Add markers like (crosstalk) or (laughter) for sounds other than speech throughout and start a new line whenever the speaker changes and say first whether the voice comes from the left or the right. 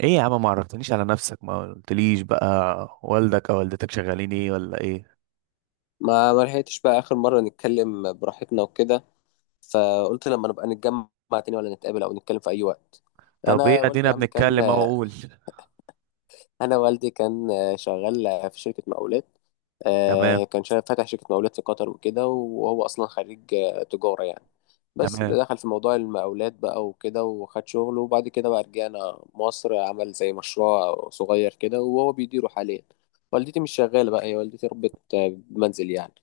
right: ايه يا عم، ما عرفتنيش على نفسك، ما قلتليش بقى والدك او والدتك شغالين ايه ولا ايه؟
left: ما لحقتش بقى اخر مره نتكلم براحتنا وكده، فقلت لما نبقى نتجمع تاني، ولا نتقابل او نتكلم في اي وقت.
right: طب ايه،
left: انا والدي
right: ادينا
left: يا عم كان
right: بنتكلم اهو، قول.
left: انا والدي كان شغال في شركه مقاولات.
right: تمام.
left: كان شغال فاتح شركه مقاولات في قطر وكده، وهو اصلا خريج تجاره يعني. بس
right: تمام.
left: دخل في موضوع المقاولات بقى وكده وخد شغل، وبعد كده بقى رجعنا مصر، عمل زي مشروع صغير كده وهو بيديره حاليا. والدتي مش شغاله بقى، هي والدتي ربت بمنزل يعني.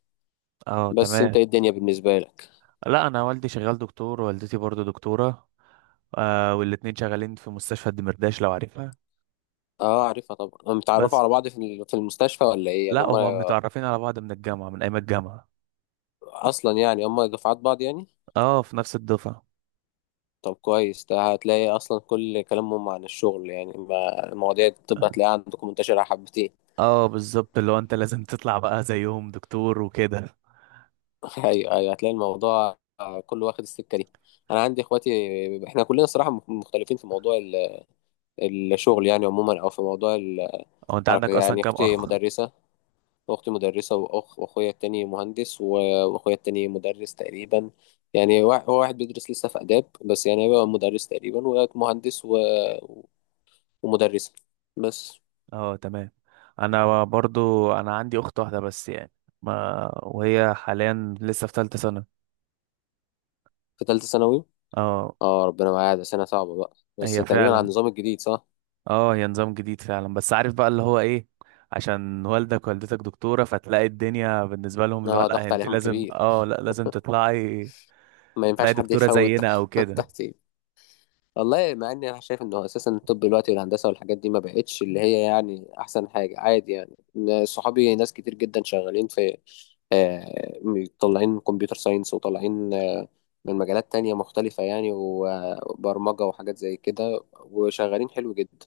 right: اه،
left: بس انت
right: تمام.
left: ايه الدنيا بالنسبه لك؟
right: لا، انا والدي شغال دكتور، والدتي برضو دكتورة. والاتنين شغالين في مستشفى الدمرداش لو عارفها.
left: اه عارفها طبعا. هم متعرفوا
right: بس.
left: على بعض في في المستشفى، ولا ايه يعني
right: لا،
left: هم
right: هما متعرفين على بعض من الجامعة، من ايام الجامعة.
left: اصلا؟ يعني هم دفعات بعض يعني؟
right: اه، في نفس الدفعة.
left: طب كويس، ده هتلاقي اصلا كل كلامهم عن الشغل يعني، ما المواضيع دي الطب هتلاقيها عندكم منتشرة حبتين.
right: اه، بالظبط، اللي هو انت لازم تطلع بقى زيهم دكتور وكده.
left: (laughs) ايوه ايوه، هتلاقي الموضوع كله واخد السكة دي. انا عندي اخواتي، احنا كلنا صراحة مختلفين في موضوع الشغل يعني عموما، او في موضوع
right: هو انت
left: الحركة
right: عندك اصلا
left: يعني.
right: كام
left: اختي
right: اخ؟
left: مدرسة، واختي مدرسة وأخ وأخويا التاني مهندس وأخويا التاني مدرس تقريبا يعني، هو واحد بيدرس لسه في آداب، بس يعني هيبقى مدرس تقريبا. ومهندس ومدرسة بس.
right: اه، تمام. انا برضو، انا عندي اخت واحده بس يعني، ما وهي حاليا لسه في ثالثه سنه.
left: في تالتة ثانوي.
right: اه،
left: اه، ربنا معايا، ده سنة صعبة بقى، بس
right: هي
left: تقريبا على
right: فعلا.
left: النظام الجديد صح؟
right: اه، هي نظام جديد فعلا، بس عارف بقى اللي هو ايه. عشان والدك والدتك دكتوره، فتلاقي الدنيا بالنسبه لهم اللي هو
left: اه،
right: لا،
left: ضغط
right: انت
left: عليهم
right: لازم،
left: كبير،
right: لا، لازم تطلعي.
left: ما
right: تطلعي
left: ينفعش حد
right: دكتوره
left: يفوت.
right: زينا او
left: (laughs)
right: كده.
left: تحت. والله مع اني انا شايف انه اساسا الطب دلوقتي والهندسه والحاجات دي ما بقتش اللي هي يعني احسن حاجه، عادي يعني. إن صحابي ناس كتير جدا شغالين في آه، طالعين كمبيوتر ساينس، وطالعين من مجالات تانية مختلفة يعني، وبرمجة وحاجات زي كده، وشغالين حلو جدا.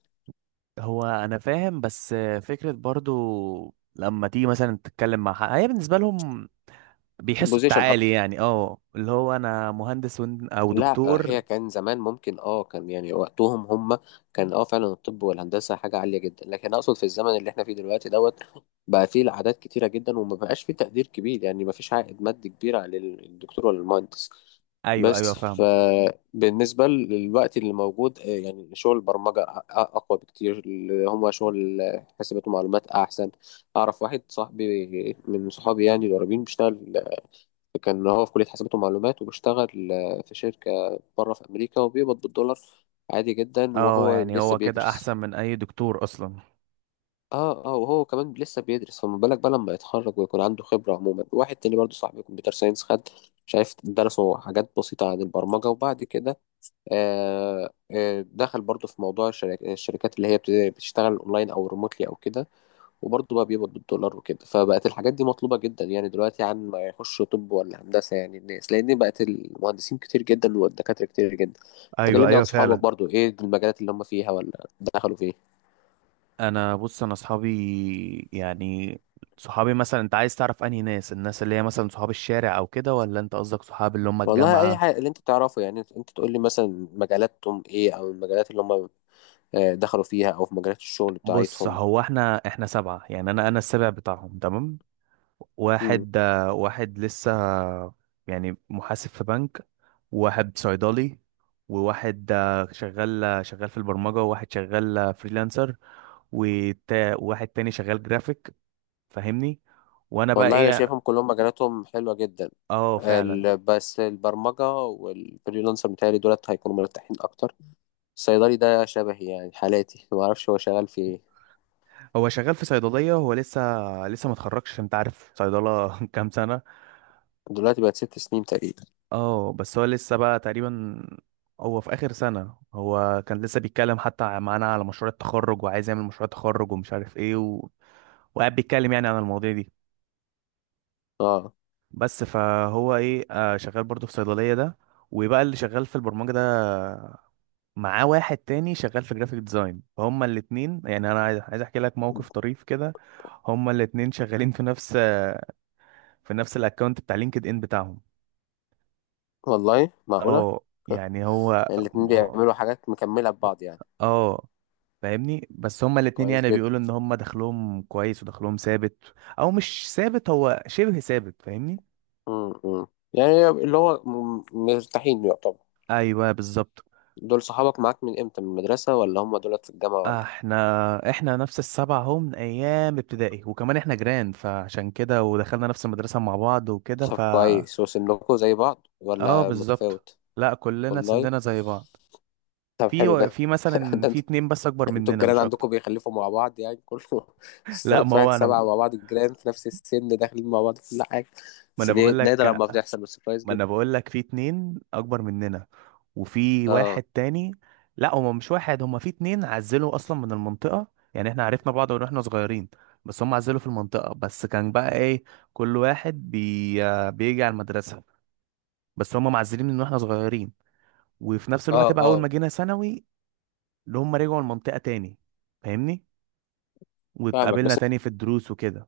right: هو انا فاهم، بس فكره برضو، لما تيجي مثلا تتكلم مع حد، هي بالنسبه لهم بيحسوا
left: بوزيشن
right: التعالي،
left: أكتر.
right: يعني اه، اللي هو انا مهندس، او
left: لا
right: دكتور.
left: هي كان زمان ممكن، اه كان يعني وقتهم هم كان اه فعلا الطب والهندسه حاجه عاليه جدا، لكن اقصد في الزمن اللي احنا فيه دلوقتي دوت بقى فيه العادات كتيره جدا، وما بقاش فيه تقدير كبير يعني، ما فيش عائد مادي كبير على الدكتور ولا المهندس.
right: ايوه،
left: بس
right: ايوه، فاهمك.
left: فبالنسبه للوقت اللي موجود يعني شغل البرمجه اقوى بكتير، اللي هم شغل حاسبات ومعلومات احسن. اعرف واحد صاحبي من صحابي يعني القريبين بيشتغل، كان هو في كلية حسابات ومعلومات، وبيشتغل في شركة بره في أمريكا، وبيقبض بالدولار عادي جدا،
right: اه،
left: وهو
right: يعني
left: لسه
right: هو كده
left: بيدرس.
right: احسن من اي دكتور اصلا.
left: اه اه، وهو كمان لسه بيدرس، فما بالك بقى لما يتخرج ويكون عنده خبرة. عموما واحد تاني برضه صاحبي كمبيوتر ساينس، خد شايف درسوا حاجات بسيطة عن البرمجة، وبعد كده دخل برضه في موضوع الشركات اللي هي بتشتغل اونلاين او ريموتلي او كده، وبرضه بقى بيقبض بالدولار وكده. فبقت الحاجات دي مطلوبة جدا يعني دلوقتي، عن ما يخش طب ولا هندسة يعني الناس، لأن بقت المهندسين كتير جدا والدكاترة كتير جدا.
right: ايوه،
left: تكلمني عن
right: ايوه،
left: صحابك
right: فعلا.
left: برضه، إيه المجالات اللي هم فيها ولا دخلوا فيه؟
right: انا، بص، انا صحابي يعني، صحابي مثلا انت عايز تعرف انهي ناس، الناس اللي هي مثلا صحاب الشارع او كده، ولا انت قصدك صحاب اللي هم
left: والله أي
right: الجامعة؟
left: حاجة اللي أنت تعرفه يعني، أنت تقول لي مثلا مجالاتهم إيه، أو المجالات اللي هم دخلوا فيها، أو في مجالات الشغل
right: بص،
left: بتاعتهم.
right: هو احنا سبعة يعني، انا السابع بتاعهم، تمام.
left: مم.
right: واحد لسه، يعني محاسب في بنك. وواحد صيدلي. وواحد شغال في البرمجة. وواحد شغال فريلانسر. وواحد تاني شغال جرافيك. فاهمني؟ وانا بقى
left: والله أنا
right: ايه؟
left: شايفهم كلهم مجالاتهم حلوة جدا.
right: اه، فعلا.
left: بس البرمجة والفريلانسر بتاعي دولت هيكونوا مرتاحين أكتر. الصيدلي ده شبهي يعني حالاتي، ما اعرفش هو شغال في ايه
right: هو شغال في صيدليه، هو لسه ما اتخرجش، عشان انت عارف صيدله (laughs) كام سنه؟
left: دلوقتي. بقت ست سنين تقريبا.
right: اه، بس هو لسه بقى تقريبا. هو في اخر سنه، هو كان لسه بيتكلم حتى معانا على مشروع التخرج، وعايز يعمل مشروع تخرج، ومش عارف ايه وقاعد بيتكلم يعني عن المواضيع دي.
left: اه.
right: بس فهو ايه، شغال برضه في صيدليه ده. وبقى اللي شغال في البرمجه ده، معاه واحد تاني شغال في جرافيك ديزاين، فهما الاتنين يعني، انا عايز احكي لك موقف طريف كده. هما الاتنين شغالين في نفس الاكونت بتاع لينكد ان بتاعهم.
left: والله معقولة؟
right: اه.
left: (laughs)
right: يعني هو.
left: الاتنين بيعملوا حاجات مكملة ببعض يعني.
right: اه، فاهمني، بس هما الاتنين
left: كويس
right: يعني
left: جدا.
right: بيقولوا ان هما دخلهم كويس ودخلهم ثابت. او مش ثابت، هو شبه ثابت، فاهمني.
left: امم يعني اللي هو مرتاحين يعتبر.
right: ايوه، بالظبط.
left: دول صحابك معاك من امتى؟ من المدرسة، ولا هم دول في الجامعة، ولا إيه؟
right: احنا نفس السبعة، هم من ايام ابتدائي، وكمان احنا جيران، فعشان كده ودخلنا نفس المدرسة مع بعض وكده.
left: طب كويس، وسنكوا زي بعض
right: اه،
left: ولا
right: بالظبط.
left: متفاوت؟
right: لا، كلنا
left: والله.
right: سننا زي بعض.
left: طب حلو
right: في
left: ده.
right: في
left: (laughs)
right: مثلا
left: ده
right: في اتنين بس اكبر
left: انتوا
right: مننا،
left: الجيران
right: مش اكتر.
left: عندكم بيخلفوا مع بعض يعني كله؟ (laughs)
right: (laughs) لا،
left: السبب
right: ما
left: في واحد
right: هو انا،
left: سبعة مع بعض، الجيران في نفس السن داخلين مع بعض في كل حاجة،
right: ما
left: بس
right: انا
left: دي
right: بقول
left: نادر
right: لك،
left: لما بتحصل، بس كويس
right: ما انا
left: جدا.
right: بقول لك في اتنين اكبر مننا. وفي واحد
left: اه
right: تاني. لا، هما مش واحد، هما في اتنين عزلوا اصلا من المنطقة. يعني احنا عرفنا بعض من واحنا صغيرين. بس هم عزلوا في المنطقة، بس كان بقى ايه، كل واحد بي... آه، بيجي على المدرسة. بس هم معزلين من واحنا صغيرين. وفي نفس
left: اه
right: الوقت بقى اول ما
left: اه،
right: جينا ثانوي، اللي هم رجعوا المنطقة تاني. فاهمني؟
left: فاهمك
right: واتقابلنا
left: بس.
right: تاني في الدروس وكده.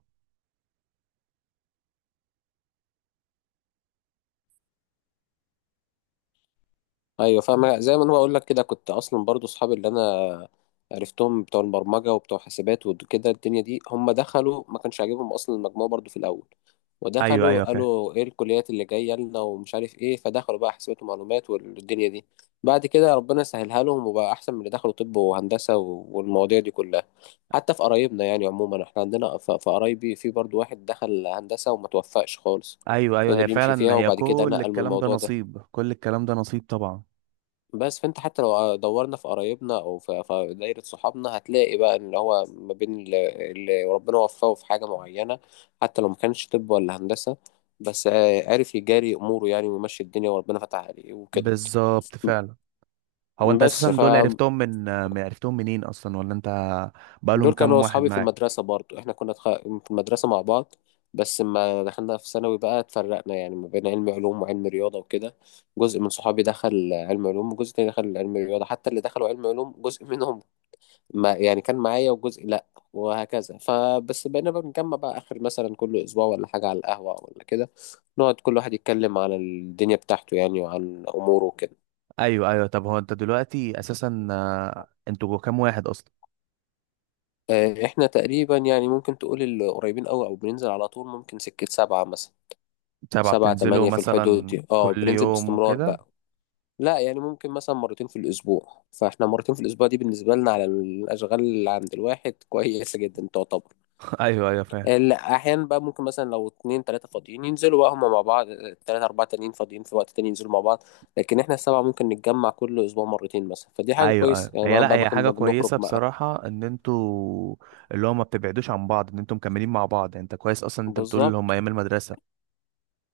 left: ايوه فاهم، زي ما انا بقول لك كده، كنت اصلا برضو اصحابي اللي انا عرفتهم بتوع البرمجه وبتوع حاسبات وكده الدنيا دي، هم دخلوا ما كانش عاجبهم اصلا المجموع برضو في الاول،
right: ايوه، ايوه،
left: ودخلوا
right: فاهم.
left: قالوا ايه الكليات اللي جايه لنا ومش عارف ايه، فدخلوا بقى حاسبات ومعلومات والدنيا دي. بعد كده ربنا سهلها لهم وبقى احسن من اللي دخلوا طب وهندسه والمواضيع دي كلها. حتى في قرايبنا يعني عموما، احنا عندنا في قرايبي في برضو واحد دخل هندسه وما توفقش خالص،
right: ايوه، ايوه، هي
left: فضل يمشي
right: فعلا،
left: فيها
right: هي
left: وبعد كده
right: كل
left: نقل من
right: الكلام ده
left: الموضوع ده.
right: نصيب، كل الكلام ده نصيب طبعا.
left: بس فانت حتى لو دورنا في قرايبنا او في في دايره صحابنا، هتلاقي بقى ان هو ما بين اللي ربنا وفقه في حاجه معينه، حتى لو ما كانش طب ولا هندسه، بس عارف يجاري اموره يعني ويمشي الدنيا وربنا فتح عليه وكده.
right: بالظبط، فعلا. هو انت اساسا
left: بس
right: دول
left: فدول
right: عرفتهم منين اصلا، ولا انت بقالهم
left: كانوا
right: كام واحد
left: اصحابي في
right: معاك؟
left: المدرسه برضو، احنا كنا في المدرسه مع بعض، بس لما دخلنا في ثانوي بقى اتفرقنا، يعني ما بين علم علوم وعلم رياضه وكده. جزء من صحابي دخل علم علوم، وجزء تاني دخل علم رياضه، حتى اللي دخلوا علم علوم جزء منهم ما يعني كان معايا وجزء لا، وهكذا. فبس بقينا بقى بنجمع بقى اخر مثلا كل اسبوع ولا حاجه على القهوه ولا كده، نقعد كل واحد يتكلم على الدنيا بتاعته يعني، وعن اموره وكده.
right: ايوه، ايوه، طب هو انت دلوقتي اساسا، انتوا كام واحد اصلا؟
left: احنا تقريبا يعني ممكن تقول القريبين قوي او بننزل على طول ممكن سكه سبعة مثلا.
right: سبعة
left: سبعة
right: بتنزلوا
left: تمانية في الحدود
right: مثلا
left: دي، اه
right: كل
left: بننزل
right: يوم
left: باستمرار
right: وكده؟
left: بقى. لا يعني ممكن مثلا مرتين في الاسبوع، فاحنا مرتين في الاسبوع دي بالنسبه لنا على الاشغال اللي عند الواحد كويسه جدا تعتبر.
right: (laughs) ايوه، ايوه، فاهم.
left: لا احيانا بقى ممكن مثلا لو اتنين تلاتة فاضيين ينزلوا بقى هما مع بعض، تلاتة اربعة تانيين فاضيين في وقت تاني ينزلوا مع بعض، لكن احنا السبعة ممكن نتجمع كل اسبوع مرتين مثلا، فدي حاجة
right: ايوه، ايوه،
left: كويسة يعني،
right: هي
left: ما
right: لا،
left: بقى
right: هي حاجه
left: ما بنخرج
right: كويسه
left: بقى.
right: بصراحه، ان انتوا اللي هو ما بتبعدوش عن بعض، ان انتوا مكملين مع بعض، يعني انت كويس اصلا، انت بتقول اللي هم
left: بالظبط.
right: ايام المدرسه،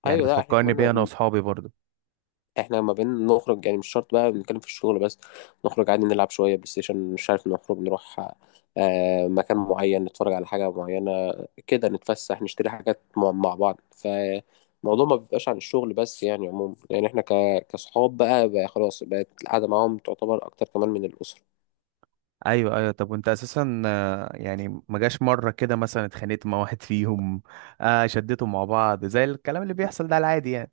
right: يعني
left: ايوه لا احنا
right: بتفكرني
left: كمان،
right: بيها انا واصحابي برضو.
left: احنا ما بين نخرج يعني مش شرط بقى بنتكلم في الشغل بس، نخرج عادي نلعب شوية بلاي ستيشن، مش عارف نخرج نروح مكان معين نتفرج على حاجة معينة كده، نتفسح نشتري حاجات مع بعض. فالموضوع ما بيبقاش عن الشغل بس يعني، عموما يعني احنا كصحاب بقى, بقى خلاص بقت القعدة معاهم تعتبر أكتر كمان من الأسرة.
right: ايوه، ايوه، طب وانت اساسا، يعني ما جاش مره كده مثلا اتخانقت مع (laughs) واحد فيهم؟ شديتوا مع بعض زي الكلام اللي بيحصل ده، العادي يعني.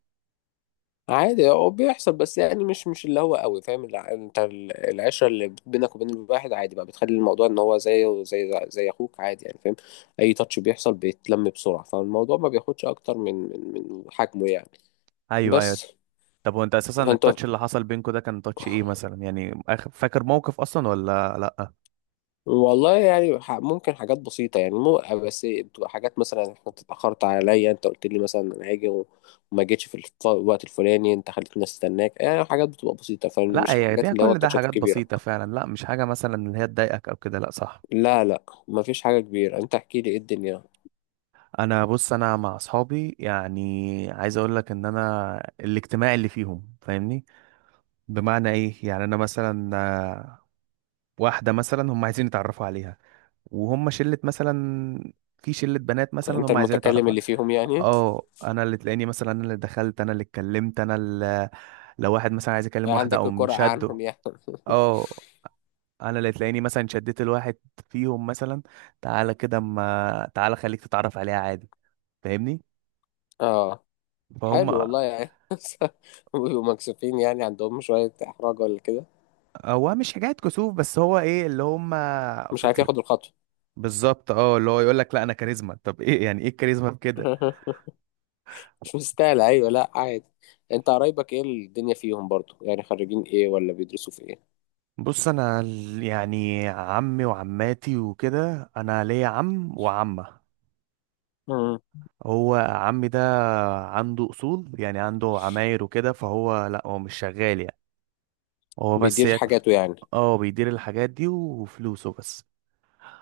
left: عادي هو بيحصل، بس يعني مش اللي هو قوي فاهم انت العشره اللي بينك وبين الواحد عادي بقى بتخلي الموضوع ان هو زيه زي اخوك عادي يعني فاهم. اي تاتش بيحصل بيتلم بسرعه، فالموضوع ما بياخدش اكتر من حجمه يعني.
right: ايوه، ايوه،
left: بس
right: طب وانت اساسا
left: فانت.
right: التاتش اللي حصل بينكوا ده كان تاتش ايه مثلا، يعني فاكر موقف اصلا ولا لا؟
left: والله يعني ممكن حاجات بسيطه يعني، مو بس بتبقى حاجات مثلا انت اتاخرت عليا، انت قلت لي مثلا انا هاجي وما جيتش في الوقت الفلاني، انت خليتني استناك يعني. حاجات بتبقى بسيطه،
right: لا،
left: فمش
right: هي
left: الحاجات
right: دي
left: اللي هو
right: كل ده
left: التاتشات
right: حاجات
left: الكبيره.
right: بسيطه فعلا، لا مش حاجه مثلا اللي هي تضايقك او كده، لا صح.
left: لا لا مفيش حاجة كبيرة، انت احكي لي ايه الدنيا.
right: انا، بص، انا مع اصحابي يعني، عايز اقول لك ان انا الاجتماع اللي فيهم، فاهمني. بمعنى ايه؟ يعني انا مثلا واحده مثلا هم عايزين يتعرفوا عليها، وهم شله مثلا، في شله بنات مثلا
left: انت
right: هم عايزين
left: المتكلم
right: يتعرفوا
left: اللي فيهم يعني؟
right: اه، انا اللي تلاقيني مثلا، انا اللي دخلت، انا اللي اتكلمت، انا اللي لو واحد مثلا عايز يكلم واحده
left: عندك
right: او
left: القرعة
right: مشده،
left: عنهم يعني؟
right: اه، انا اللي تلاقيني مثلا شديت الواحد فيهم مثلا، تعالى كده، ما تعالى خليك تتعرف عليها، عادي. فاهمني؟
left: اه
right: فهم.
left: حلو والله يعني. (laughs) بيبقوا مكسوفين يعني، عندهم شوية احراج ولا كده؟
right: هو مش حكاية كسوف، بس هو ايه اللي هم،
left: مش عارف
right: فاكر،
left: ياخد الخطوة.
right: بالظبط، اه، اللي هو يقول لك لا، انا كاريزما، طب ايه يعني؟ ايه الكاريزما في كده؟
left: (laughs) مش مستاهل. ايوه لا عادي. انت قرايبك ايه الدنيا فيهم برضو يعني، خريجين ايه ولا بيدرسوا في ايه؟
right: بص، انا يعني عمي وعماتي وكده، انا ليا عم وعمه.
left: مم.
right: هو عمي ده، عنده اصول، يعني عنده عماير وكده، فهو لا، هو مش شغال يعني، هو بس
left: بيدير
right: يكفي.
left: حاجاته يعني.
right: اه، بيدير الحاجات دي وفلوسه بس.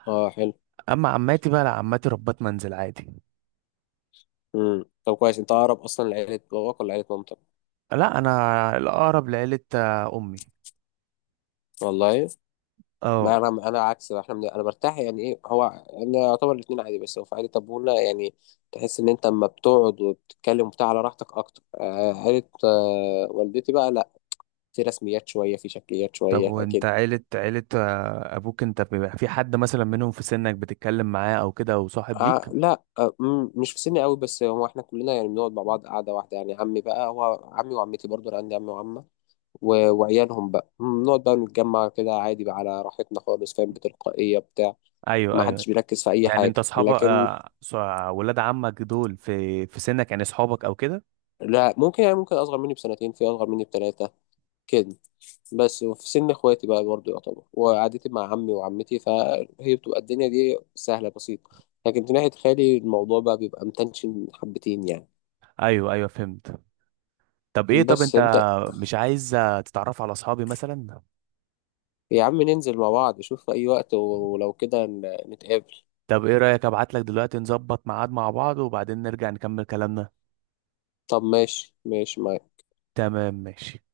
left: اه حلو.
right: اما عماتي بقى لا، عماتي ربات منزل عادي.
left: مم. طب كويس، انت اقرب اصلا لعيلة باباك ولا عيلة مامتك؟
right: لا، انا الاقرب لعيلة امي.
left: والله. ما
right: اه.
left: انا انا عكس بقى، احنا انا برتاح يعني. ايه هو انا يعتبر الاتنين عادي، بس هو في عائله طبولة يعني، تحس ان انت اما بتقعد وبتتكلم وبتاع على راحتك اكتر، عائله والدتي بقى لا، في رسميات شويه، في شكليات
right: طب
left: شويه
right: وانت،
left: كده.
right: عيلة ابوك، انت بيبقى في حد مثلا منهم في سنك بتتكلم معاه او كده، او صاحب ليك؟
left: آه لا آه مم، مش في سني قوي، بس هو احنا كلنا يعني بنقعد مع بعض قعده واحده يعني. عمي بقى هو عمي وعمتي برضو، انا عندي عمي وعمه وعيالهم بقى بنقعد بقى نتجمع كده عادي بقى على راحتنا خالص، فاهم، بتلقائيه بتاع.
right: ايوه،
left: ما
right: ايوه.
left: حدش بيركز في اي
right: يعني انت
left: حاجه
right: اصحاب،
left: لكن.
right: ولاد عمك دول في سنك، يعني اصحابك او كده؟
left: لا ممكن يعني، ممكن اصغر مني بسنتين، في اصغر مني بثلاثه كده. بس في سن اخواتي بقى برضه يعتبر، وقعدتي مع عمي وعمتي فهي بتبقى الدنيا دي سهله بسيطه، لكن في ناحيه خالي الموضوع بقى بيبقى متنشن حبتين يعني.
right: ايوه، ايوه، فهمت. طب ايه، طب
left: بس
right: انت
left: انت.
right: مش عايز تتعرف على اصحابي مثلا؟
left: يا عم ننزل مع بعض، شوف في اي وقت، ولو كده نتقابل.
right: طب ايه رأيك، ابعت لك دلوقتي نظبط ميعاد مع بعض، وبعدين نرجع نكمل كلامنا؟
left: طب ماشي ماشي ما
right: تمام، ماشي.